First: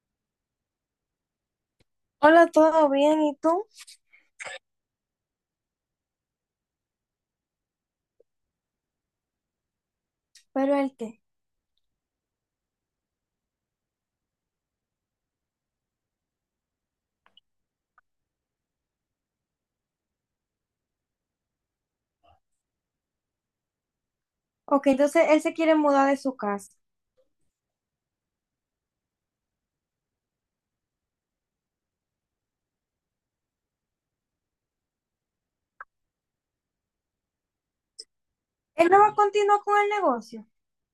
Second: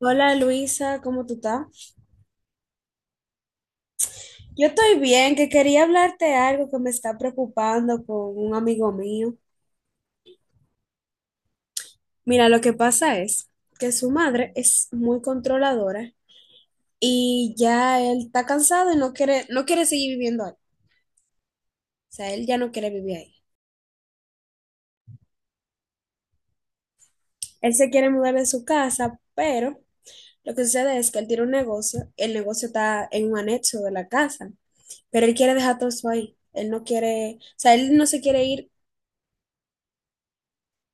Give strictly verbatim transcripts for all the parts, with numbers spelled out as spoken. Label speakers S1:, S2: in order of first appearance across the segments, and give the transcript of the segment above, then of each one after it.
S1: Hola Luisa, ¿cómo tú estás?
S2: Hola, ¿todo bien? ¿Y tú?
S1: Yo estoy bien, que quería hablarte algo que me está preocupando con un amigo mío.
S2: ¿Pero él qué?
S1: Mira, lo que pasa es que su madre es muy controladora y ya él está cansado y no quiere, no quiere seguir viviendo ahí. O sea, él ya no quiere vivir ahí.
S2: Ok, entonces él se quiere mudar de su casa.
S1: Él se quiere mudar de su casa, pero lo que sucede es que él tiene un negocio, el negocio está en un anexo de la casa, pero él quiere dejar todo eso ahí. Él no quiere, o sea, él no se quiere ir.
S2: Él no va a continuar con el negocio.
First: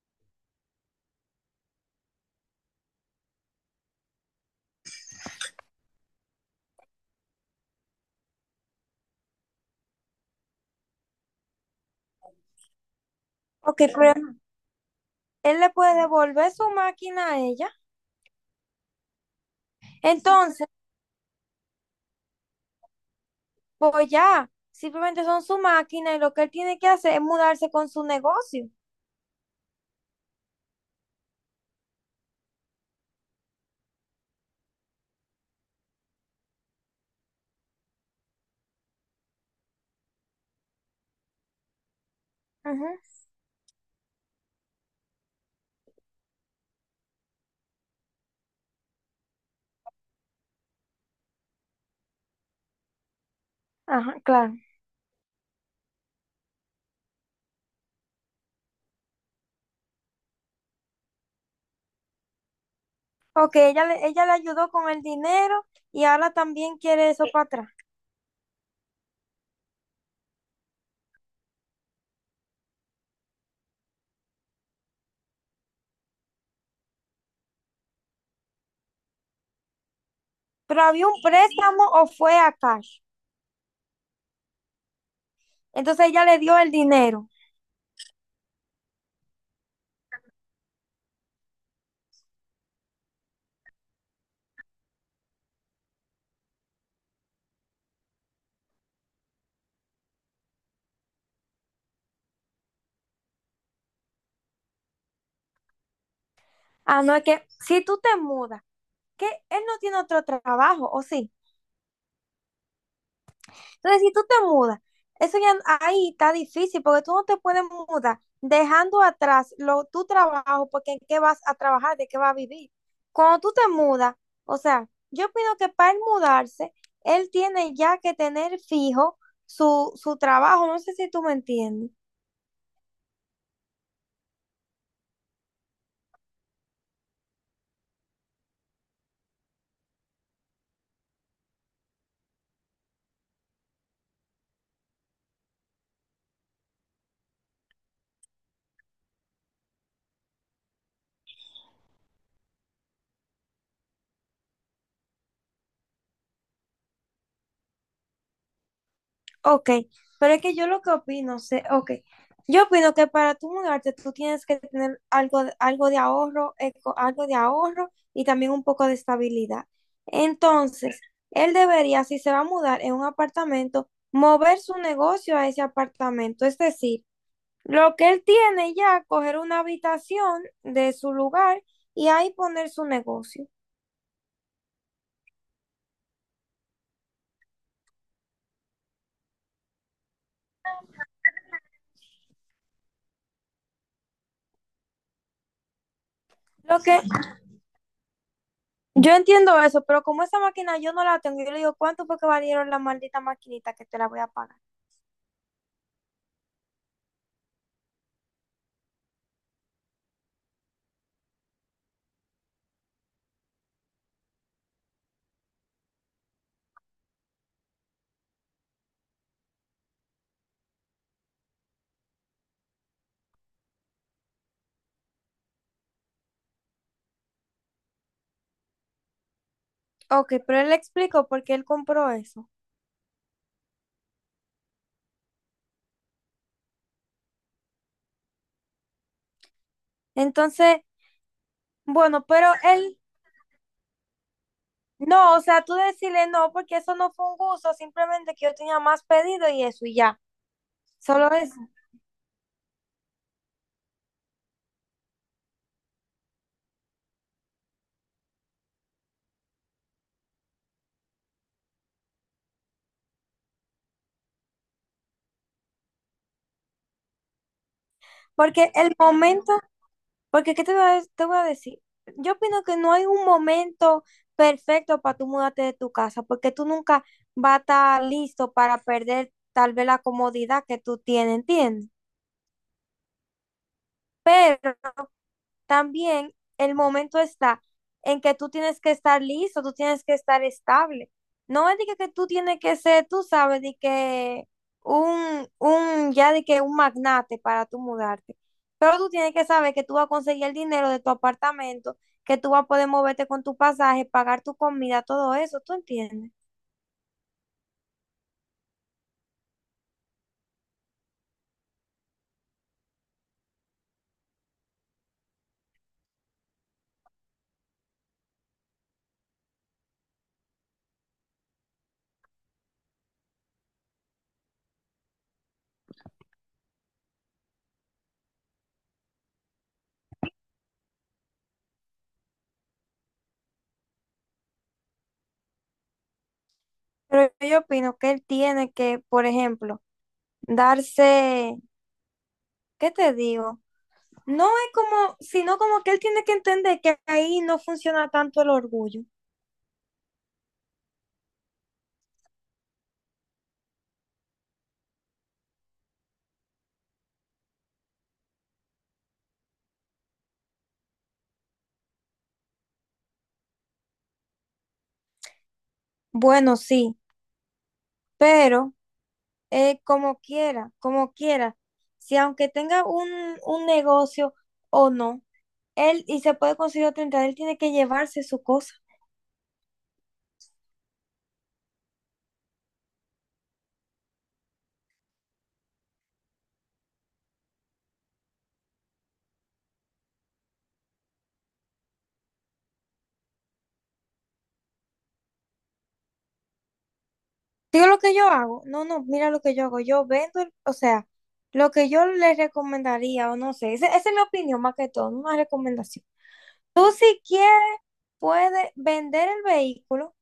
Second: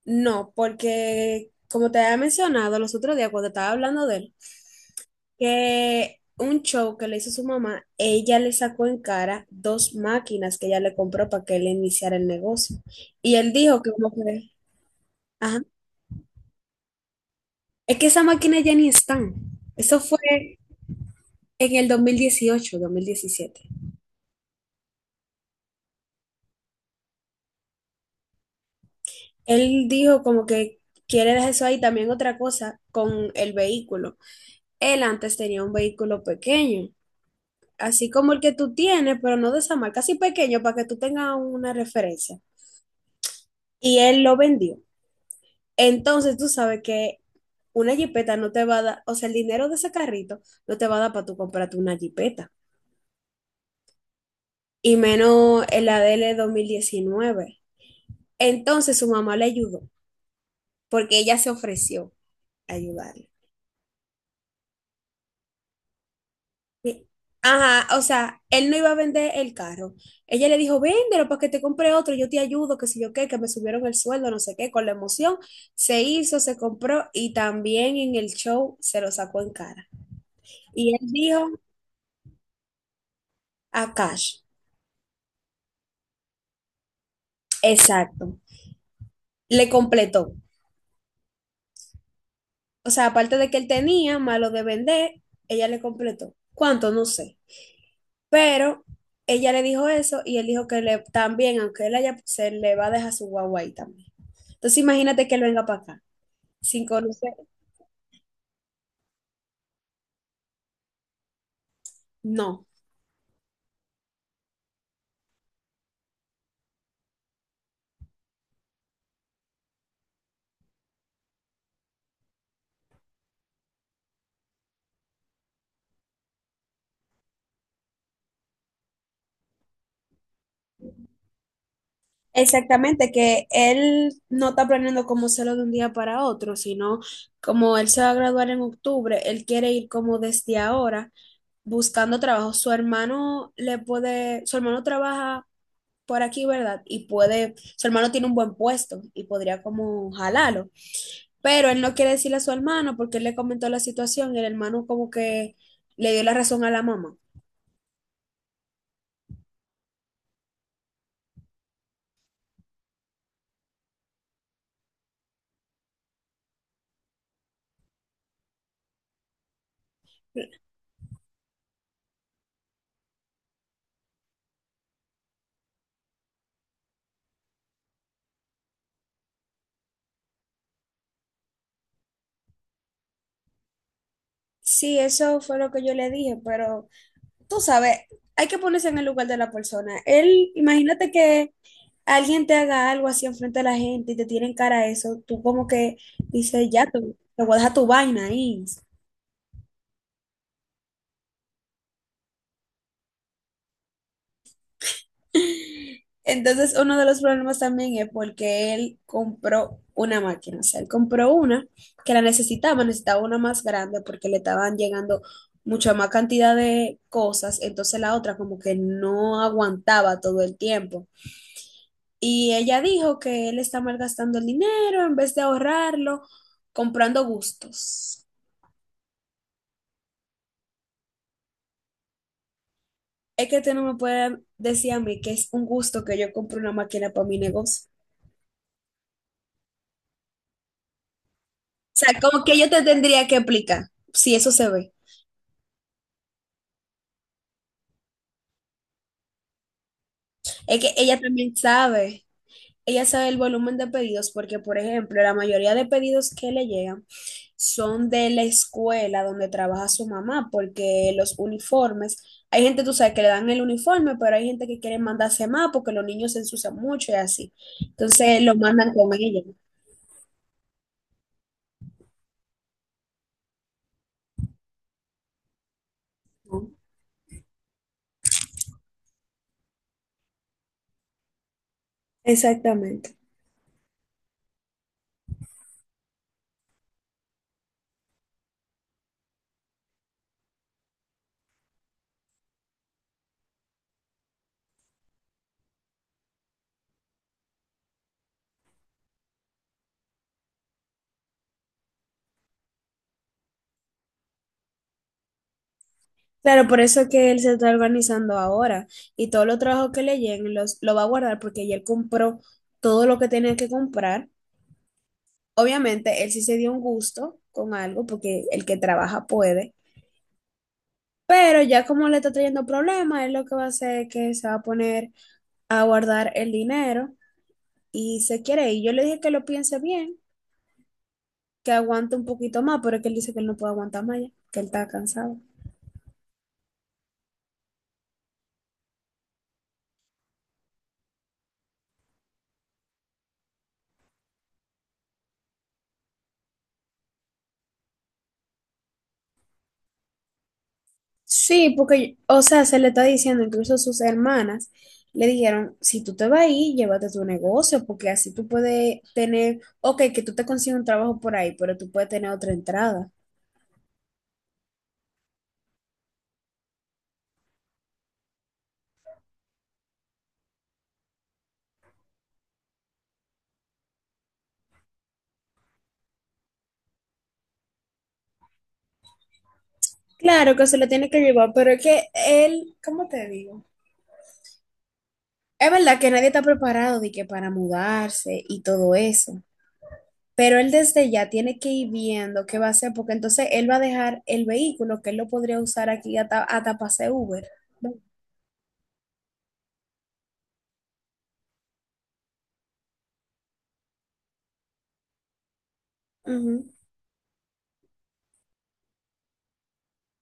S1: No, porque como te había mencionado los otros días cuando estaba hablando de él, que un show que le hizo su mamá, ella le sacó en cara dos máquinas que ella le compró para que él iniciara el negocio. Y él dijo
S2: Ok,
S1: que como
S2: pero
S1: que,
S2: él
S1: ajá,
S2: le puede devolver su máquina a ella.
S1: es que esas máquinas ya ni están. Eso fue
S2: Entonces,
S1: en el dos dos mil dieciocho, dos mil diecisiete.
S2: pues ya, simplemente son su máquina y lo que él tiene que hacer es mudarse con su negocio.
S1: Él dijo como que quiere dejar eso ahí. También otra cosa con el vehículo. Él antes tenía un vehículo pequeño así como el que tú tienes, pero no de esa marca, así pequeño para que tú tengas una referencia.
S2: Ajá.
S1: Y él lo vendió. Entonces tú sabes que una jipeta no te va a dar, o sea, el dinero de ese carrito no te va a dar para tú comprarte una jipeta.
S2: Ajá, claro.
S1: Y menos el A D L dos mil diecinueve. Entonces su mamá le ayudó, porque ella se ofreció a ayudarle.
S2: Ok, ella le, ella le ayudó con el dinero y ahora también
S1: Sí.
S2: quiere eso para atrás.
S1: Ajá, o sea, él no iba a vender el carro. Ella le dijo, véndelo para que te compre otro, yo te ayudo, que sé yo qué, que me subieron el sueldo, no sé qué, con la emoción. Se hizo, se compró y también en el show se lo sacó en cara.
S2: Pero
S1: Y él
S2: había un
S1: dijo,
S2: préstamo o fue a cash.
S1: a cash,
S2: Entonces ella le dio el dinero.
S1: exacto, le completó. O sea, aparte de que él tenía, malo de vender, ella le completó. ¿Cuánto? No sé. Pero ella le dijo eso y él dijo que le, también, aunque él haya, se le va a dejar su guagua ahí también. Entonces imagínate que él venga para acá, sin
S2: Ah, no, es
S1: conocer.
S2: que si tú te mudas que él no tiene otro trabajo, ¿o sí?
S1: No.
S2: Entonces, si tú te mudas, eso ya ahí está difícil porque tú no te puedes mudar dejando atrás lo, tu trabajo porque en qué vas a trabajar, de qué vas a vivir. Cuando tú te mudas, o sea, yo opino que para él mudarse, él tiene ya que tener fijo su, su trabajo. No sé si tú me entiendes.
S1: Exactamente, que él no está planeando como hacerlo de un día para otro, sino como él se va a graduar en octubre, él quiere ir como desde ahora buscando trabajo. Su hermano le puede, su hermano trabaja por aquí, ¿verdad? Y puede, su hermano tiene un buen puesto y podría como jalarlo. Pero él no quiere decirle a su hermano porque él le comentó la situación y el hermano como que le dio la razón a la mamá.
S2: Ok, pero es que yo lo que opino, sé, ok, yo opino que para tú mudarte tú tienes que tener algo, de- algo de ahorro, eco- algo de ahorro y también un poco de estabilidad. Entonces, él debería, si se va a mudar en un apartamento, mover su negocio a ese apartamento. Es decir, lo que él tiene ya, coger una habitación de su lugar y ahí poner su negocio.
S1: Sí, eso fue lo que yo le dije, pero tú sabes, hay que ponerse en el lugar de la persona. Él, imagínate que alguien te haga algo así enfrente de la gente y te tienen cara a eso, tú como que dices,
S2: Lo
S1: ya,
S2: que,
S1: tú, te voy a dejar tu vaina ahí.
S2: Yo entiendo eso, pero como esa máquina yo no la tengo, yo le digo, ¿cuánto fue que valieron la maldita maquinita que te la voy a pagar?
S1: Entonces, uno de los problemas también es porque él compró una máquina, o sea, él compró una que la necesitaba, necesitaba una más grande porque le estaban llegando mucha más cantidad de cosas, entonces la otra como que no aguantaba todo el tiempo. Y ella dijo que él está malgastando el dinero en vez de ahorrarlo, comprando gustos.
S2: Ok, pero él le explicó por qué él compró eso.
S1: Es que tú no me puedes decir a mí que es un gusto que yo compre una máquina para mi negocio.
S2: Entonces,
S1: O sea,
S2: bueno,
S1: como
S2: pero
S1: que yo te
S2: él,
S1: tendría que explicar si eso se ve.
S2: no, o sea, tú decirle no, porque eso no fue un gusto, simplemente que yo tenía más pedido y eso, y ya,
S1: Es que ella
S2: solo eso.
S1: también sabe, ella sabe el volumen de pedidos porque, por ejemplo, la mayoría de pedidos que le llegan son de la escuela donde trabaja su mamá, porque los uniformes, hay gente, tú sabes, que le dan el uniforme, pero hay gente que quiere mandarse más porque los niños se ensucian mucho y así. Entonces lo
S2: Porque
S1: mandan
S2: el
S1: con ella.
S2: momento, Porque, ¿qué te voy a, de- te voy a decir? Yo opino que no hay un momento perfecto para tú mudarte de tu casa, porque tú
S1: ¿No?
S2: nunca vas a estar listo para perder tal vez la comodidad que tú tienes, ¿entiendes?
S1: Exactamente.
S2: Pero también el momento está en que tú tienes que estar listo, tú tienes que estar estable. No es de que, que tú tienes que ser, tú sabes, de que un, un, ya de que un magnate para tú mudarte. Pero tú tienes que saber que tú vas a conseguir el dinero de tu apartamento, que tú vas a poder moverte con tu pasaje, pagar tu comida, todo eso, ¿tú entiendes?
S1: Claro, por eso que él se está organizando ahora y todos los trabajos que le lleguen los, lo va a guardar porque ya él compró todo lo que tenía que comprar. Obviamente, él sí se dio un gusto con algo porque el que trabaja puede, pero ya como le está trayendo problemas, él lo que va a hacer es que se va a poner a guardar el dinero y se quiere ir. Yo le dije que lo piense bien, que aguante un poquito más, pero es que él dice que él no puede aguantar más ya, que él está cansado.
S2: Pero yo opino que él tiene que, por ejemplo, darse, ¿qué te digo? No es como, sino como que él tiene que entender que ahí no funciona tanto el orgullo.
S1: Sí, porque, o sea, se le está diciendo, incluso sus hermanas le dijeron, si tú te vas a ir, llévate tu negocio, porque así tú puedes tener, ok, que tú te consigues un trabajo por ahí, pero tú puedes tener otra entrada.
S2: Bueno, sí, pero eh, como quiera, como quiera, si aunque tenga un, un negocio o no, él y se puede conseguir otra entrada, él tiene que llevarse su cosa.
S1: Claro que se le tiene que llevar, pero es que él, ¿cómo te digo? Es verdad que nadie está preparado de que para mudarse y todo eso, pero él desde ya tiene que ir viendo qué va a hacer, porque entonces él va a dejar el vehículo que él lo podría usar aquí hasta, hasta para hacer Uber.
S2: Digo lo que yo hago, no, no, mira lo que yo hago, yo vendo, el- o sea, lo que yo le recomendaría o no sé, ese- esa es mi opinión más que todo, no una recomendación.
S1: Ujú.
S2: Tú si quieres, puedes vender el vehículo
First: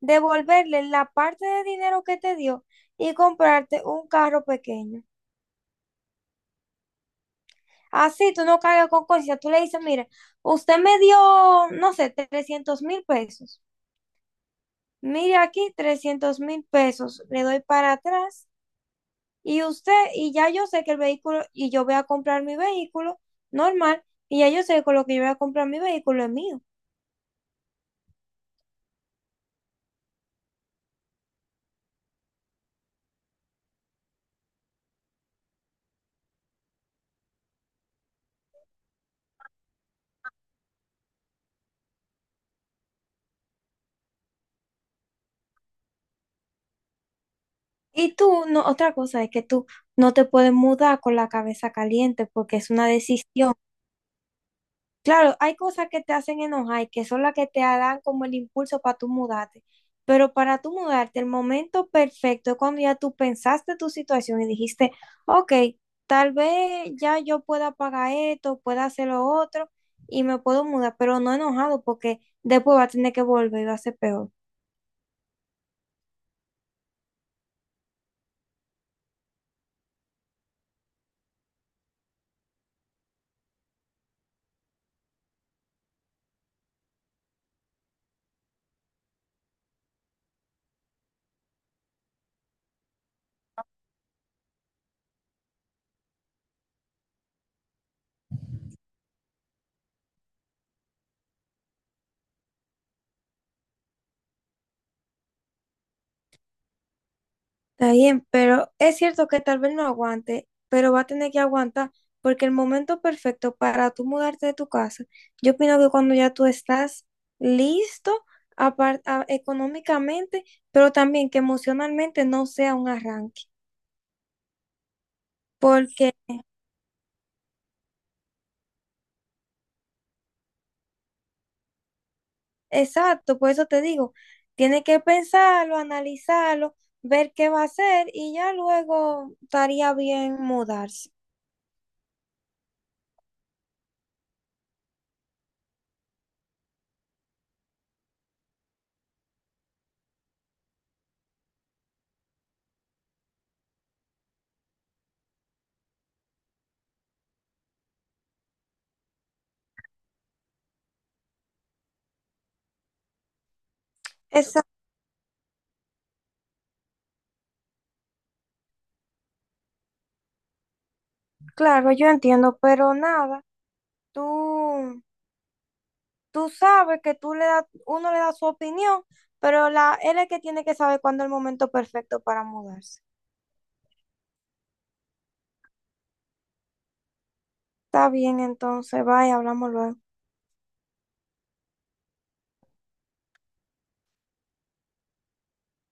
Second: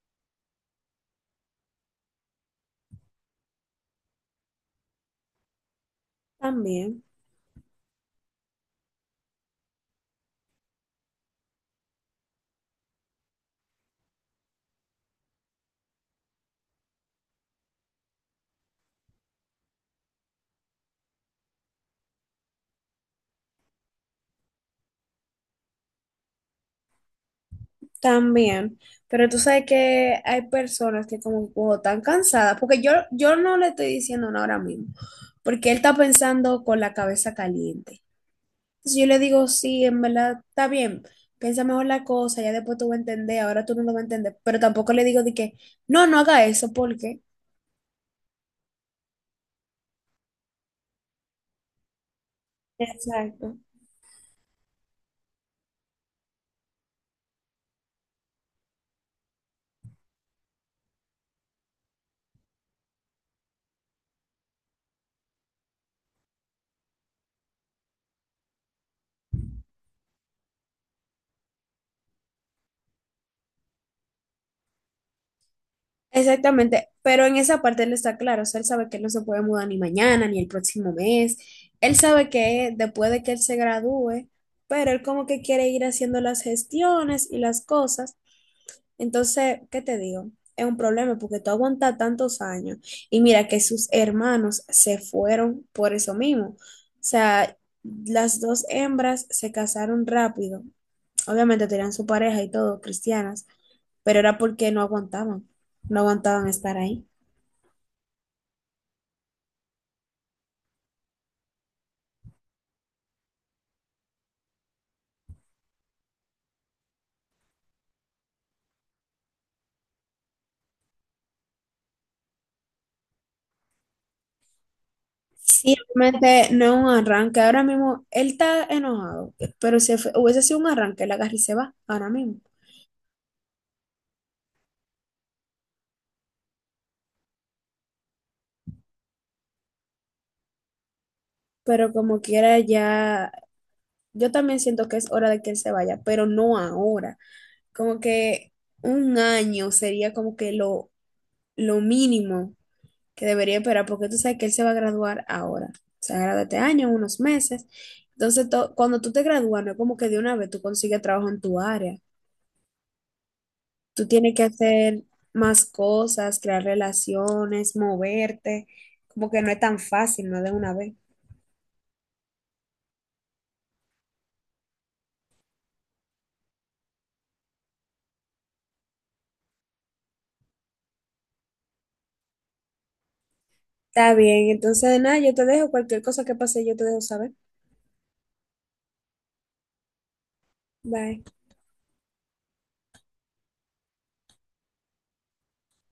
S2: devolverle la parte de dinero que te dio y comprarte un carro pequeño.
S1: También.
S2: Así tú no cargas con conciencia. Tú le dices, mire, usted me dio, no sé, trescientos mil pesos. Mire aquí, trescientos mil pesos. Le doy para atrás y usted, y ya yo sé que el vehículo, y yo voy a comprar mi vehículo normal, y ya yo sé que con lo que yo voy a comprar mi vehículo es mío.
S1: También, pero tú sabes que hay personas que como "Wow, están cansadas", porque yo, yo no le estoy diciendo nada ahora mismo, porque él está pensando con la cabeza caliente. Entonces yo le digo, sí, en verdad está bien, piensa mejor la cosa, ya después tú vas a entender, ahora tú no lo vas a entender, pero tampoco le digo de que, no, no haga eso, porque...
S2: Y tú, no, otra cosa es que tú no te puedes mudar con la cabeza caliente porque es una
S1: Exacto.
S2: decisión. Claro, hay cosas que te hacen enojar y que son las que te dan como el impulso para tú mudarte. Pero para tú mudarte, el momento perfecto es cuando ya tú pensaste tu situación y dijiste, ok, tal vez ya yo pueda pagar esto, pueda hacer lo otro y me puedo mudar, pero no enojado porque después va a tener que volver y va a ser peor.
S1: Exactamente, pero en esa parte él está claro, o sea, él sabe que él no se puede mudar ni mañana ni el próximo mes, él sabe que después de que él se gradúe, pero él como que quiere ir haciendo las gestiones y las cosas, entonces, ¿qué te digo? Es un problema porque tú aguantas tantos años y mira que sus hermanos se fueron por eso mismo, o sea, las dos hembras se casaron rápido, obviamente tenían su pareja y todo, cristianas, pero era porque no aguantaban, no aguantaban estar ahí.
S2: Está bien, pero es cierto que tal vez no aguante, pero va a tener que aguantar porque el momento perfecto para tú mudarte de tu casa, yo opino que cuando ya tú estás listo apar- a- económicamente, pero también que emocionalmente no sea un arranque.
S1: Sí,
S2: Porque,
S1: realmente no es un arranque. Ahora mismo él está enojado, pero si fue- hubiese sido un arranque, él agarra y se va ahora mismo.
S2: exacto, por eso te digo, tiene que pensarlo, analizarlo, ver qué va a hacer y ya luego estaría bien mudarse.
S1: Pero como quiera, ya. Yo también siento que es hora de que él se vaya, pero no ahora. Como que un año sería como que lo, lo mínimo que debería esperar, porque tú sabes que él se va a graduar ahora. Se gradúa este año, unos meses. Entonces, to- cuando tú te gradúas, no es como que de una vez tú consigues trabajo en tu área. Tú tienes que
S2: Exacto,
S1: hacer más cosas, crear relaciones, moverte, como que no es tan fácil, no de una vez.
S2: claro, yo entiendo, pero nada, tú... tú sabes que tú le das, uno le da su opinión, pero la, él es el que tiene que saber cuándo es el momento perfecto para mudarse.
S1: Está bien, entonces nada, yo te dejo cualquier cosa que pase, yo te dejo saber.
S2: Está bien, entonces, bye, hablamos luego.
S1: Bye.